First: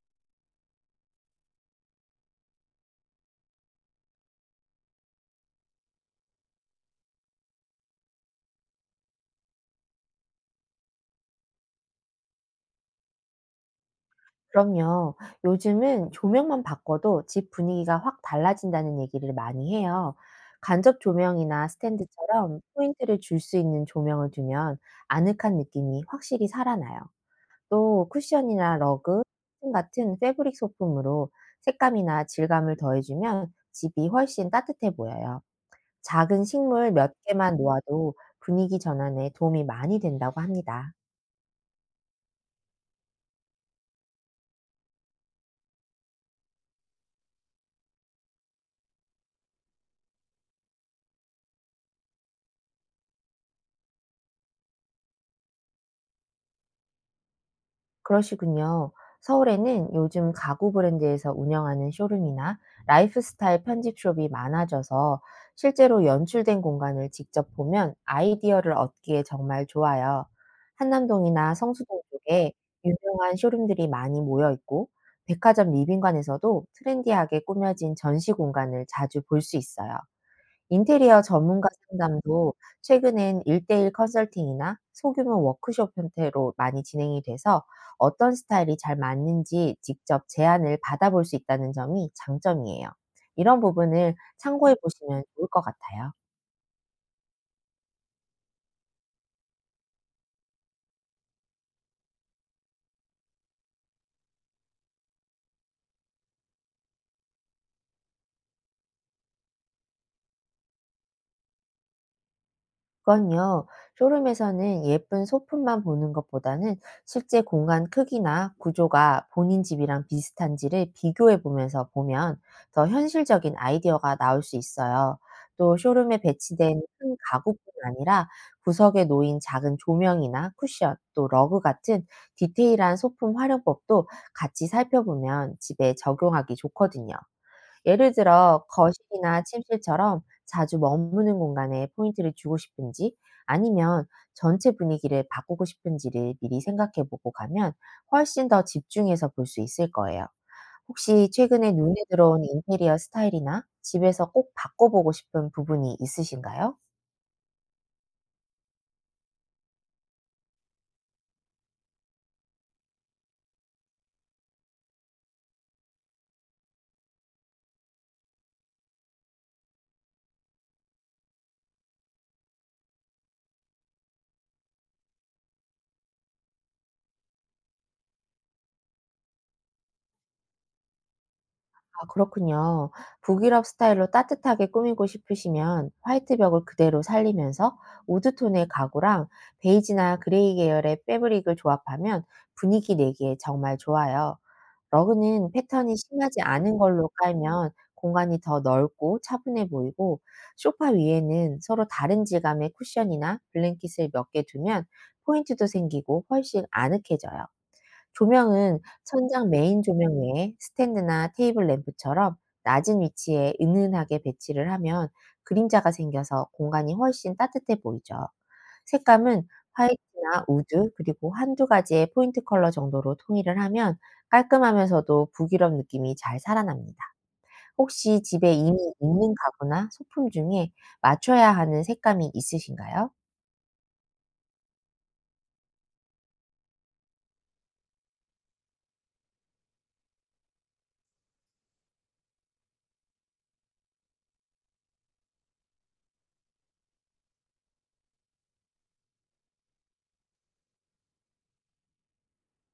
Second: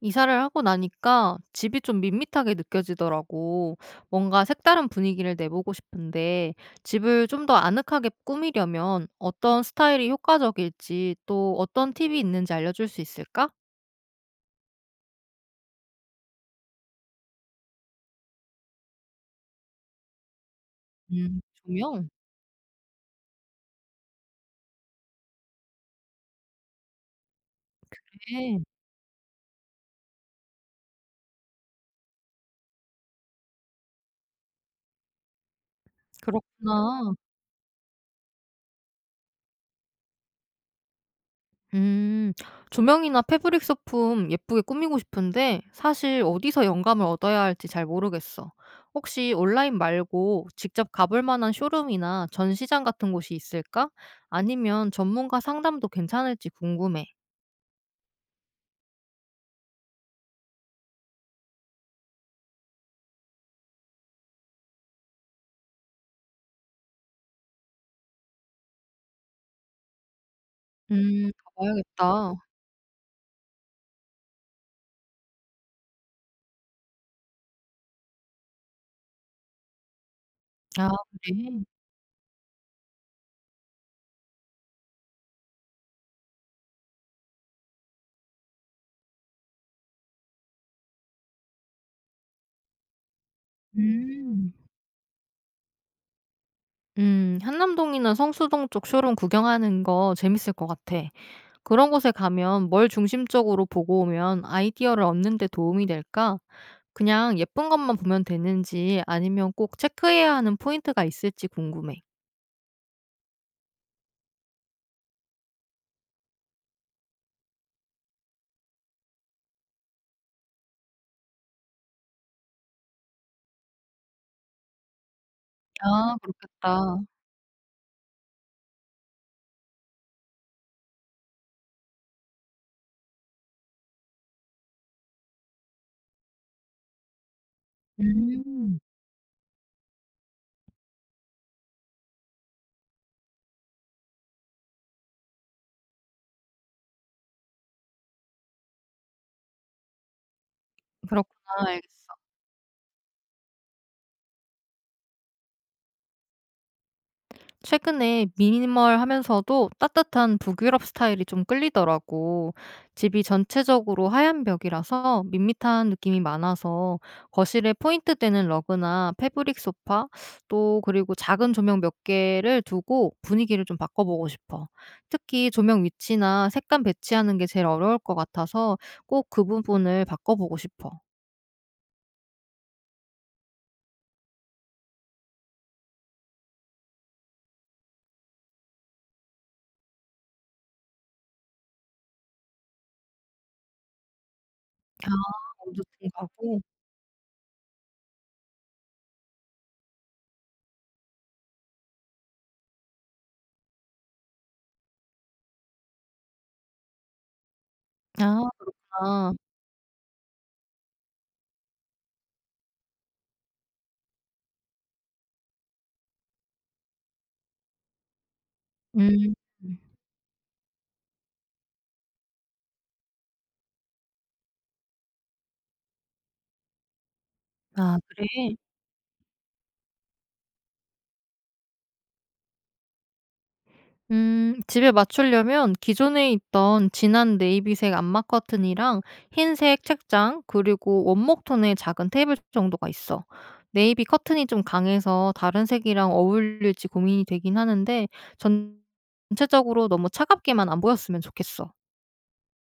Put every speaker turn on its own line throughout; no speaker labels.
이사를 하고 나니까 집이 좀 밋밋하게 느껴지더라고. 뭔가 색다른 분위기를 내보고 싶은데 집을 좀 더 아늑하게 꾸미려면 어떤 스타일이 효과적일지 또 어떤 팁이 있는지 알려줄 수 있을까?
그럼요. 요즘은 조명만 바꿔도 집 분위기가 확 달라진다는 얘기를 많이 해요. 간접
음,
조명이나
조명?
스탠드처럼 포인트를 줄 수 있는 조명을 두면 아늑한 느낌이 확실히 살아나요. 또
네,
쿠션이나 러그, 팬 같은 패브릭 소품으로 색감이나 질감을 더해주면 집이 훨씬 따뜻해 보여요. 작은 식물 몇
그렇구나.
개만 놓아도 분위기 전환에 도움이 많이 된다고 합니다.
음. 조명이나 패브릭 소품 예쁘게 꾸미고 싶은데 사실 어디서 영감을 얻어야 할지 잘 모르겠어. 혹시 온라인 말고 직접 가볼 만한 쇼룸이나 전시장 같은 곳이 있을까? 아니면 전문가 상담도 괜찮을지 궁금해.
그러시군요. 서울에는 요즘 가구 브랜드에서 운영하는 쇼룸이나 라이프스타일 편집숍이 많아져서 실제로 연출된 공간을 직접 보면 아이디어를 얻기에 정말 좋아요. 한남동이나 성수동
가봐야겠다.
쪽에 유명한 쇼룸들이 많이 모여 있고, 백화점 리빙관에서도 트렌디하게 꾸며진 전시 공간을 자주 볼 수 있어요.
아,
인테리어
그래?
전문가 상담도 최근엔 1대 1 컨설팅이나 소규모 워크숍 형태로 많이 진행이 돼서 어떤 스타일이 잘 맞는지 직접 제안을 받아볼 수 있다는 점이 장점이에요. 이런 부분을
음.
참고해 보시면 좋을 것 같아요.
한남동이나 성수동 쪽 쇼룸 구경하는 거 재밌을 것 같아. 그런 곳에 가면 뭘 중심적으로 보고 오면 아이디어를 얻는 데 도움이 될까? 그냥 예쁜 것만 보면 되는지 아니면 꼭 체크해야 하는 포인트가 있을지 궁금해.
그건요, 쇼룸에서는 예쁜 소품만 보는 것보다는 실제 공간 크기나 구조가 본인 집이랑 비슷한지를 비교해 보면서 보면 더 현실적인 아이디어가 나올 수 있어요. 또
아
쇼룸에 배치된
그렇겠다.
큰 가구뿐 아니라 구석에 놓인 작은 조명이나 쿠션, 또 러그 같은 디테일한 소품 활용법도 같이 살펴보면 집에 적용하기 좋거든요. 예를 들어
음.
거실이나 침실처럼 자주 머무는 공간에 포인트를 주고 싶은지 아니면 전체 분위기를 바꾸고 싶은지를 미리 생각해 보고 가면 훨씬 더 집중해서 볼 수 있을 거예요. 혹시
그렇구나.
최근에 눈에
알겠어.
들어온 인테리어 스타일이나 집에서 꼭 바꿔보고 싶은 부분이 있으신가요?
최근에 미니멀하면서도 따뜻한 북유럽 스타일이 좀 끌리더라고. 집이 전체적으로 하얀 벽이라서 밋밋한 느낌이 많아서 거실에 포인트 되는 러그나 패브릭 소파 또 그리고 작은 조명 몇 개를 두고 분위기를 좀 바꿔보고 싶어. 특히 조명 위치나 색감 배치하는 게 제일 어려울 것 같아서 꼭 그 부분을 바꿔보고 싶어.
아 그렇군요. 북유럽 스타일로 따뜻하게 꾸미고 싶으시면 화이트 벽을 그대로 살리면서 우드 톤의 가구랑 베이지나 그레이 계열의 패브릭을 조합하면 분위기 내기에 정말 좋아요.
아
러그는
온도
패턴이
증가
심하지
고
않은 걸로 깔면 공간이 더 넓고 차분해 보이고 소파 위에는 서로 다른 질감의 쿠션이나 블랭킷을 몇 개 두면 포인트도 생기고 훨씬 아늑해져요.
아
조명은
그렇구나.
천장 메인 조명 외에 스탠드나 테이블 램프처럼 낮은 위치에 은은하게 배치를 하면 그림자가 생겨서 공간이 훨씬 따뜻해 보이죠.
음.
색감은 화이트나 우드 그리고 한두 가지의 포인트 컬러 정도로 통일을 하면 깔끔하면서도 부드러운 느낌이 잘 살아납니다.
아
혹시
그래?
집에 이미 있는 가구나 소품 중에 맞춰야 하는 색감이 있으신가요?
집에 맞추려면 기존에 있던 진한 네이비색 암막 커튼이랑 흰색 책장, 그리고 원목 톤의 작은 테이블 정도가 있어. 네이비 커튼이 좀 강해서 다른 색이랑 어울릴지 고민이 되긴 하는데, 전체적으로 너무 차갑게만 안 보였으면 좋겠어.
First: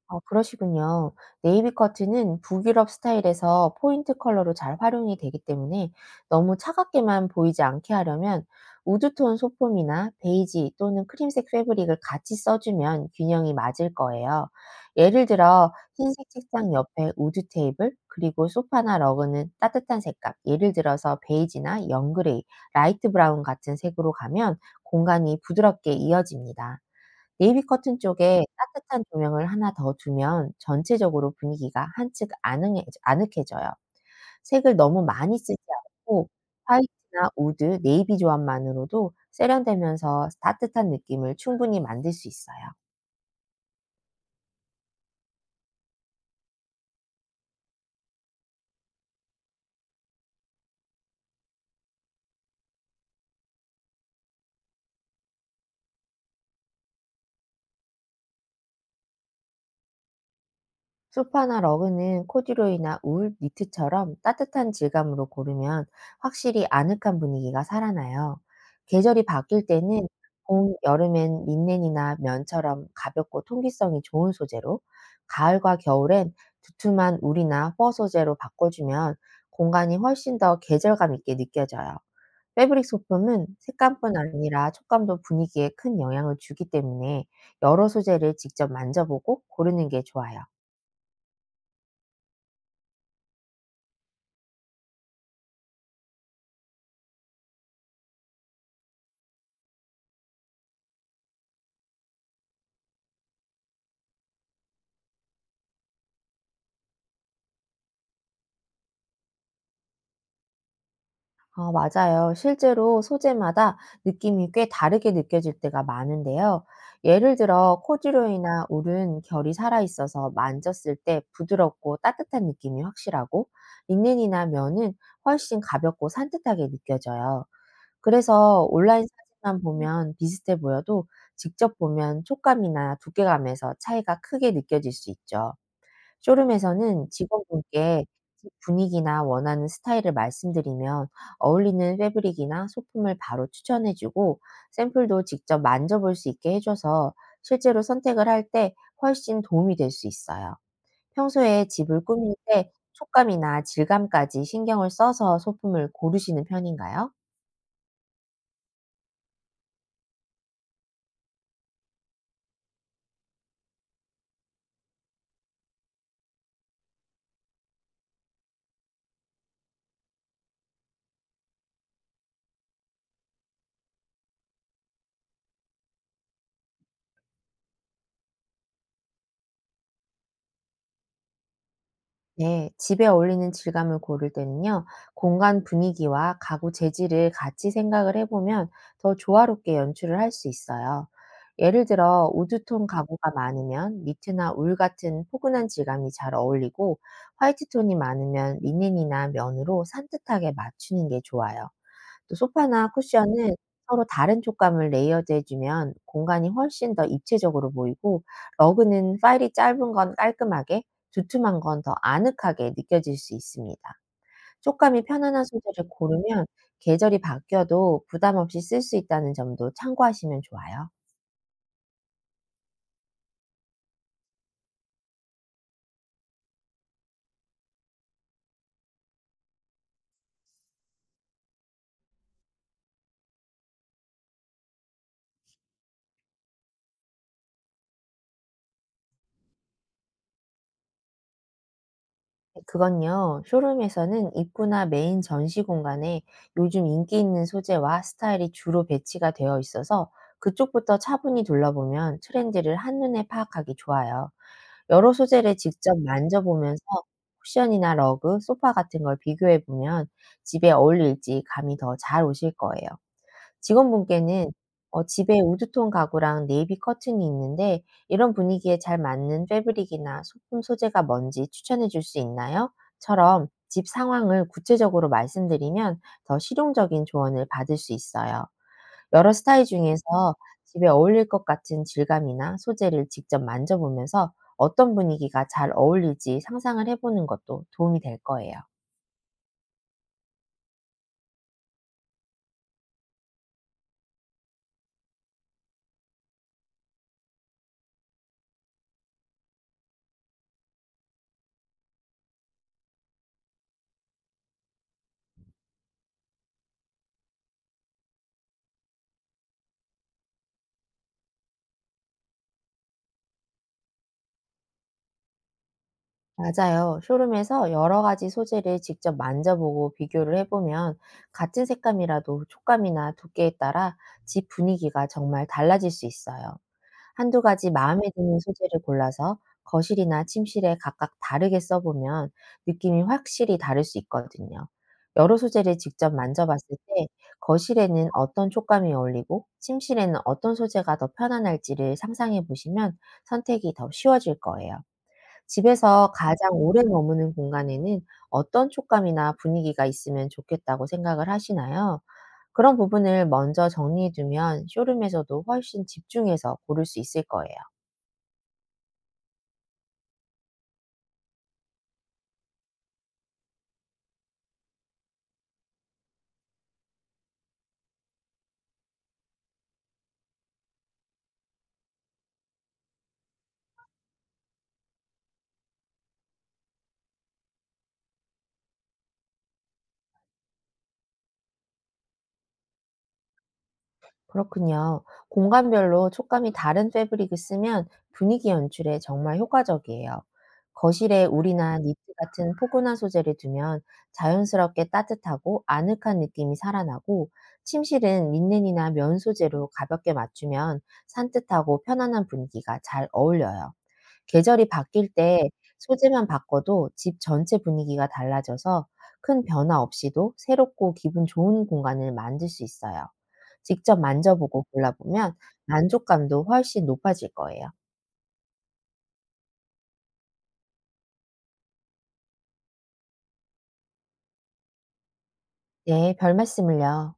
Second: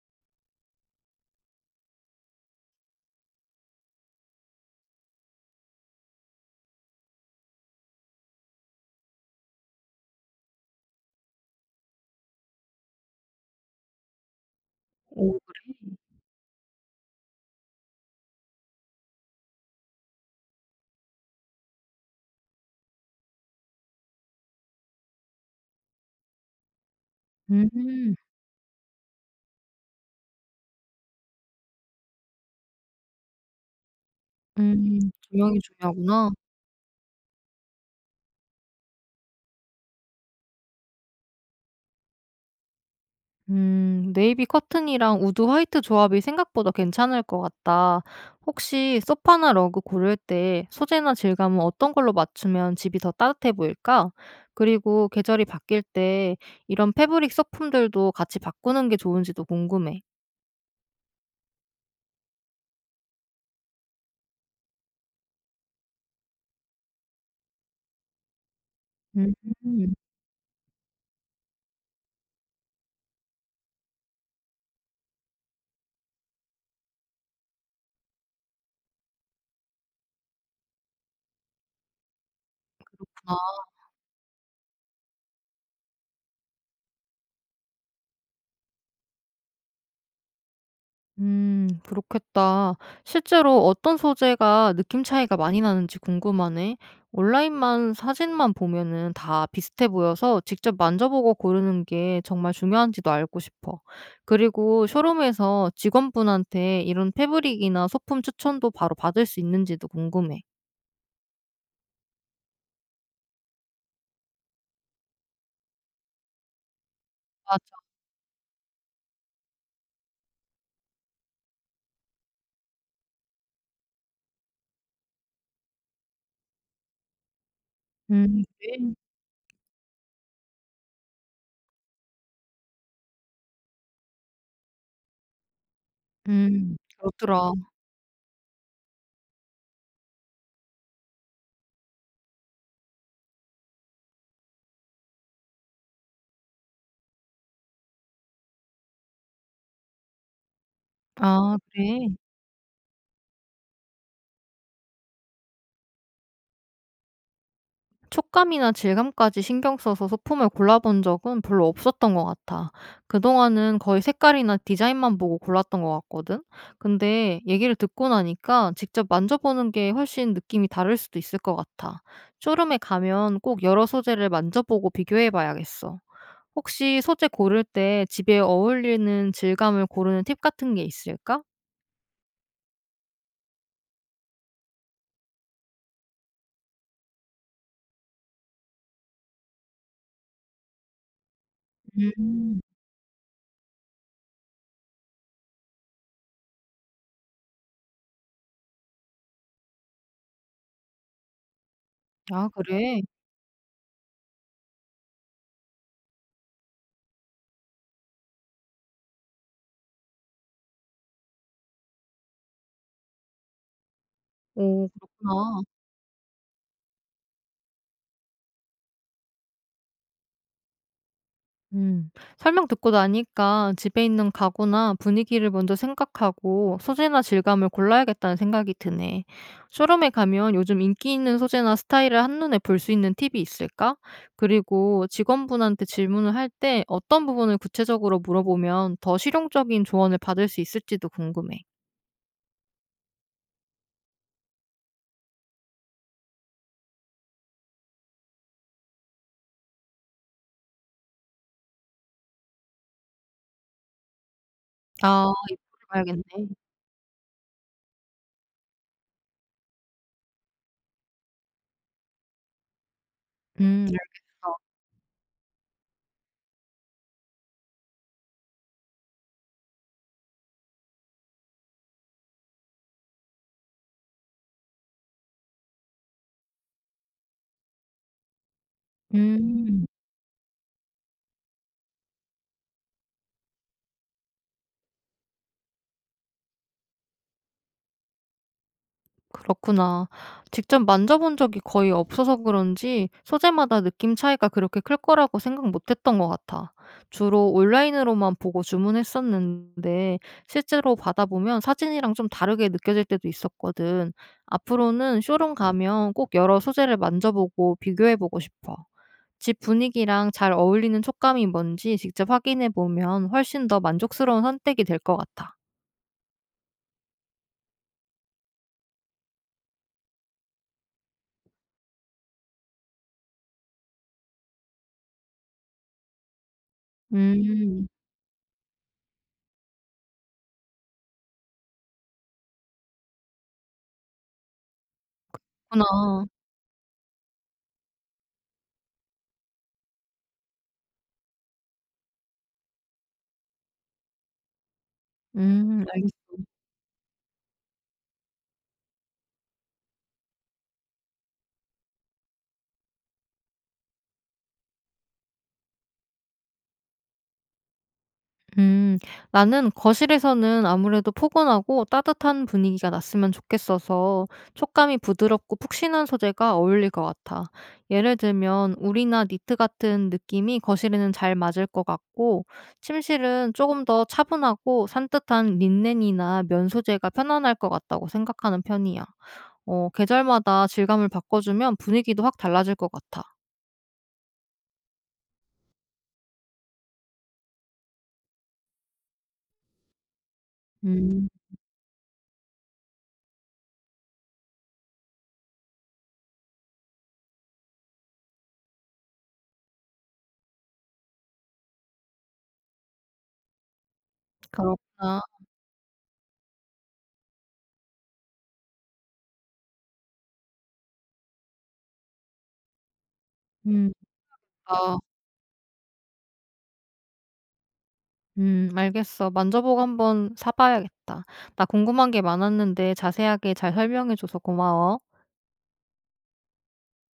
아 그러시군요. 네이비 커트는 북유럽 스타일에서 포인트 컬러로 잘 활용이 되기 때문에 너무 차갑게만 보이지 않게 하려면 우드톤 소품이나 베이지 또는 크림색 패브릭을 같이 써주면 균형이 맞을 거예요. 예를
오,
들어 흰색 책상 옆에 우드 테이블, 그리고 소파나 러그는 따뜻한 색감, 예를 들어서 베이지나 영그레이, 라이트 브라운 같은 색으로 가면 공간이 부드럽게 이어집니다. 네이비 커튼
음,
쪽에 따뜻한 조명을 하나 더 두면 전체적으로 분위기가 한층 아늑해져요. 색을 너무 많이 쓰지
조명이
않고
중요하구나.
화이트나 우드, 네이비 조합만으로도 세련되면서 따뜻한 느낌을 충분히 만들 수 있어요.
네이비 커튼이랑 우드 화이트 조합이 생각보다 괜찮을 것 같다. 혹시 소파나 러그 고를 때 소재나 질감은 어떤 걸로 맞추면 집이 더 따뜻해 보일까? 그리고 계절이 바뀔 때 이런 패브릭 소품들도 같이 바꾸는 게 좋은지도 궁금해.
소파나 러그는 코듀로이나 울, 니트처럼 따뜻한 질감으로 고르면 확실히 아늑한 분위기가 살아나요. 계절이
음,
바뀔 때는 봄, 여름엔 린넨이나 면처럼 가볍고 통기성이 좋은 소재로, 가을과 겨울엔 두툼한 울이나 퍼 소재로 바꿔주면 공간이 훨씬 더 계절감 있게 느껴져요. 패브릭 소품은 색감뿐 아니라 촉감도 분위기에 큰 영향을 주기 때문에 여러 소재를 직접 만져보고 고르는 게 좋아요.
그렇겠다. 실제로 어떤 소재가 느낌 차이가 많이 나는지 궁금하네. 온라인만 사진만 보면은 다 비슷해 보여서 직접 만져보고 고르는 게 정말 중요한지도 알고 싶어. 그리고 쇼룸에서 직원분한테 이런 패브릭이나 소품 추천도 바로 받을 수 있는지도 궁금해.
어, 맞아요. 실제로 소재마다 느낌이 꽤 다르게 느껴질 때가 많은데요. 예를
맞아.
들어, 코듀로이나 울은 결이 살아있어서 만졌을 때 부드럽고 따뜻한 느낌이 확실하고, 린넨이나 면은 훨씬 가볍고 산뜻하게 느껴져요. 그래서
그래?
온라인 사진만 보면 비슷해 보여도 직접 보면 촉감이나 두께감에서 차이가 크게 느껴질 수 있죠. 쇼룸에서는
그렇더라.
직원분께 집 분위기나 원하는 스타일을 말씀드리면 어울리는 패브릭이나 소품을 바로 추천해 주고 샘플도 직접 만져볼 수 있게 해줘서 실제로 선택을 할 때 훨씬 도움이 될 수 있어요.
아,
평소에 집을
그래.
꾸밀 때 촉감이나 질감까지 신경을 써서 소품을 고르시는 편인가요?
촉감이나 질감까지 신경 써서 소품을 골라본 적은 별로 없었던 것 같아. 그동안은 거의 색깔이나 디자인만 보고 골랐던 것 같거든? 근데 얘기를 듣고 나니까 직접 만져보는 게 훨씬 느낌이 다를 수도 있을 것 같아. 쇼룸에 가면 꼭 여러 소재를 만져보고 비교해 봐야겠어. 혹시 소재 고를 때 집에 어울리는 질감을 고르는 팁 같은 게 있을까?
네, 집에 어울리는 질감을 고를 때는요, 공간 분위기와 가구 재질을 같이 생각을 해보면 더 조화롭게 연출을 할 수 있어요. 예를 들어,
음.
우드톤 가구가 많으면 니트나 울 같은 포근한 질감이 잘 어울리고, 화이트톤이 많으면 리넨이나 면으로 산뜻하게 맞추는 게 좋아요. 또
아,
소파나
그래?
쿠션은 서로 다른 촉감을 레이어드해 주면 공간이 훨씬 더 입체적으로 보이고 러그는 파일이 짧은 건 깔끔하게 두툼한 건 더 아늑하게 느껴질 수 있습니다.
오,
촉감이 편안한
그렇구나.
소재를 고르면 계절이 바뀌어도 부담 없이 쓸 수 있다는 점도 참고하시면 좋아요.
음. 설명 듣고 나니까 집에 있는 가구나 분위기를 먼저 생각하고 소재나 질감을 골라야겠다는 생각이 드네. 쇼룸에 가면 요즘 인기 있는 소재나 스타일을 한눈에 볼 수 있는 팁이 있을까? 그리고 직원분한테 질문을 할 때 어떤 부분을 구체적으로 물어보면 더 실용적인 조언을 받을 수 있을지도 궁금해.
그건요, 쇼룸에서는 입구나 메인 전시 공간에 요즘 인기 있는 소재와 스타일이 주로 배치가 되어 있어서 그쪽부터 차분히 둘러보면 트렌드를 한눈에 파악하기 좋아요. 여러
아,
소재를
이거를
직접
봐야겠네.
만져보면서 쿠션이나 러그, 소파 같은 걸 비교해보면 집에 어울릴지 감이 더 잘 오실 거예요. 직원분께는
알겠어.
집에 우드톤 가구랑 네이비 커튼이 있는데 이런 분위기에 잘 맞는 패브릭이나 소품 소재가 뭔지 추천해 줄 수 있나요? 처럼 집 상황을 구체적으로 말씀드리면 더 실용적인 조언을 받을 수 있어요. 여러 스타일
음.
중에서 집에 어울릴 것 같은 질감이나 소재를 직접 만져보면서 어떤 분위기가 잘 어울릴지 상상을 해보는 것도 도움이 될 거예요.
그렇구나. 직접 만져본 적이 거의 없어서 그런지 소재마다 느낌 차이가 그렇게 클 거라고 생각 못 했던 것 같아. 주로 온라인으로만 보고 주문했었는데 실제로 받아보면 사진이랑 좀 다르게 느껴질 때도 있었거든. 앞으로는 쇼룸 가면 꼭 여러 소재를 만져보고 비교해보고 싶어. 집 분위기랑 잘 어울리는 촉감이 뭔지 직접 확인해보면 훨씬 더 만족스러운 선택이 될 것 같아.
맞아요. 쇼룸에서 여러 가지 소재를 직접 만져보고 비교를 해보면 같은 색감이라도 촉감이나 두께에 따라 집 분위기가 정말 달라질 수 있어요. 한두 가지
음,
마음에 드는 소재를 골라서 거실이나 침실에 각각 다르게 써보면 느낌이 확실히 다를 수 있거든요. 여러 소재를 직접
그렇구나.
만져봤을 때 거실에는 어떤 촉감이 어울리고 침실에는 어떤 소재가 더 편안할지를 상상해 보시면 선택이 더 쉬워질 거예요. 집에서
알겠어.
가장 오래 머무는 공간에는 어떤 촉감이나 분위기가 있으면 좋겠다고 생각을 하시나요? 그런 부분을 먼저 정리해 두면 쇼룸에서도 훨씬 집중해서 고를 수 있을 거예요.
음, 나는 거실에서는 아무래도 포근하고 따뜻한 분위기가 났으면 좋겠어서 촉감이 부드럽고 푹신한 소재가 어울릴 것 같아. 예를 들면 울이나 니트 같은 느낌이 거실에는 잘 맞을 것 같고, 침실은 조금 더 차분하고 산뜻한 린넨이나 면 소재가 편안할 것 같다고 생각하는 편이야. 어, 계절마다 질감을 바꿔주면 분위기도 확 달라질 것 같아.
그렇군요. 공간별로 촉감이 다른 패브릭을 쓰면 분위기 연출에 정말 효과적이에요. 거실에
음,
울이나 니트 같은 포근한 소재를 두면 자연스럽게 따뜻하고 아늑한 느낌이 살아나고, 침실은 린넨이나 면 소재로 가볍게 맞추면 산뜻하고 편안한 분위기가 잘 어울려요. 계절이 바뀔
그렇구나.
때 소재만 바꿔도 집 전체 분위기가 달라져서 큰 변화 없이도 새롭고 기분 좋은 공간을 만들 수 있어요.
음,
직접 만져보고
아.
골라보면 만족감도 훨씬 높아질 거예요.
알겠어. 만져보고 한번 사 봐야겠다. 나 궁금한 게 많았는데 자세하게 잘 설명해 줘서 고마워.
네, 별 말씀을요.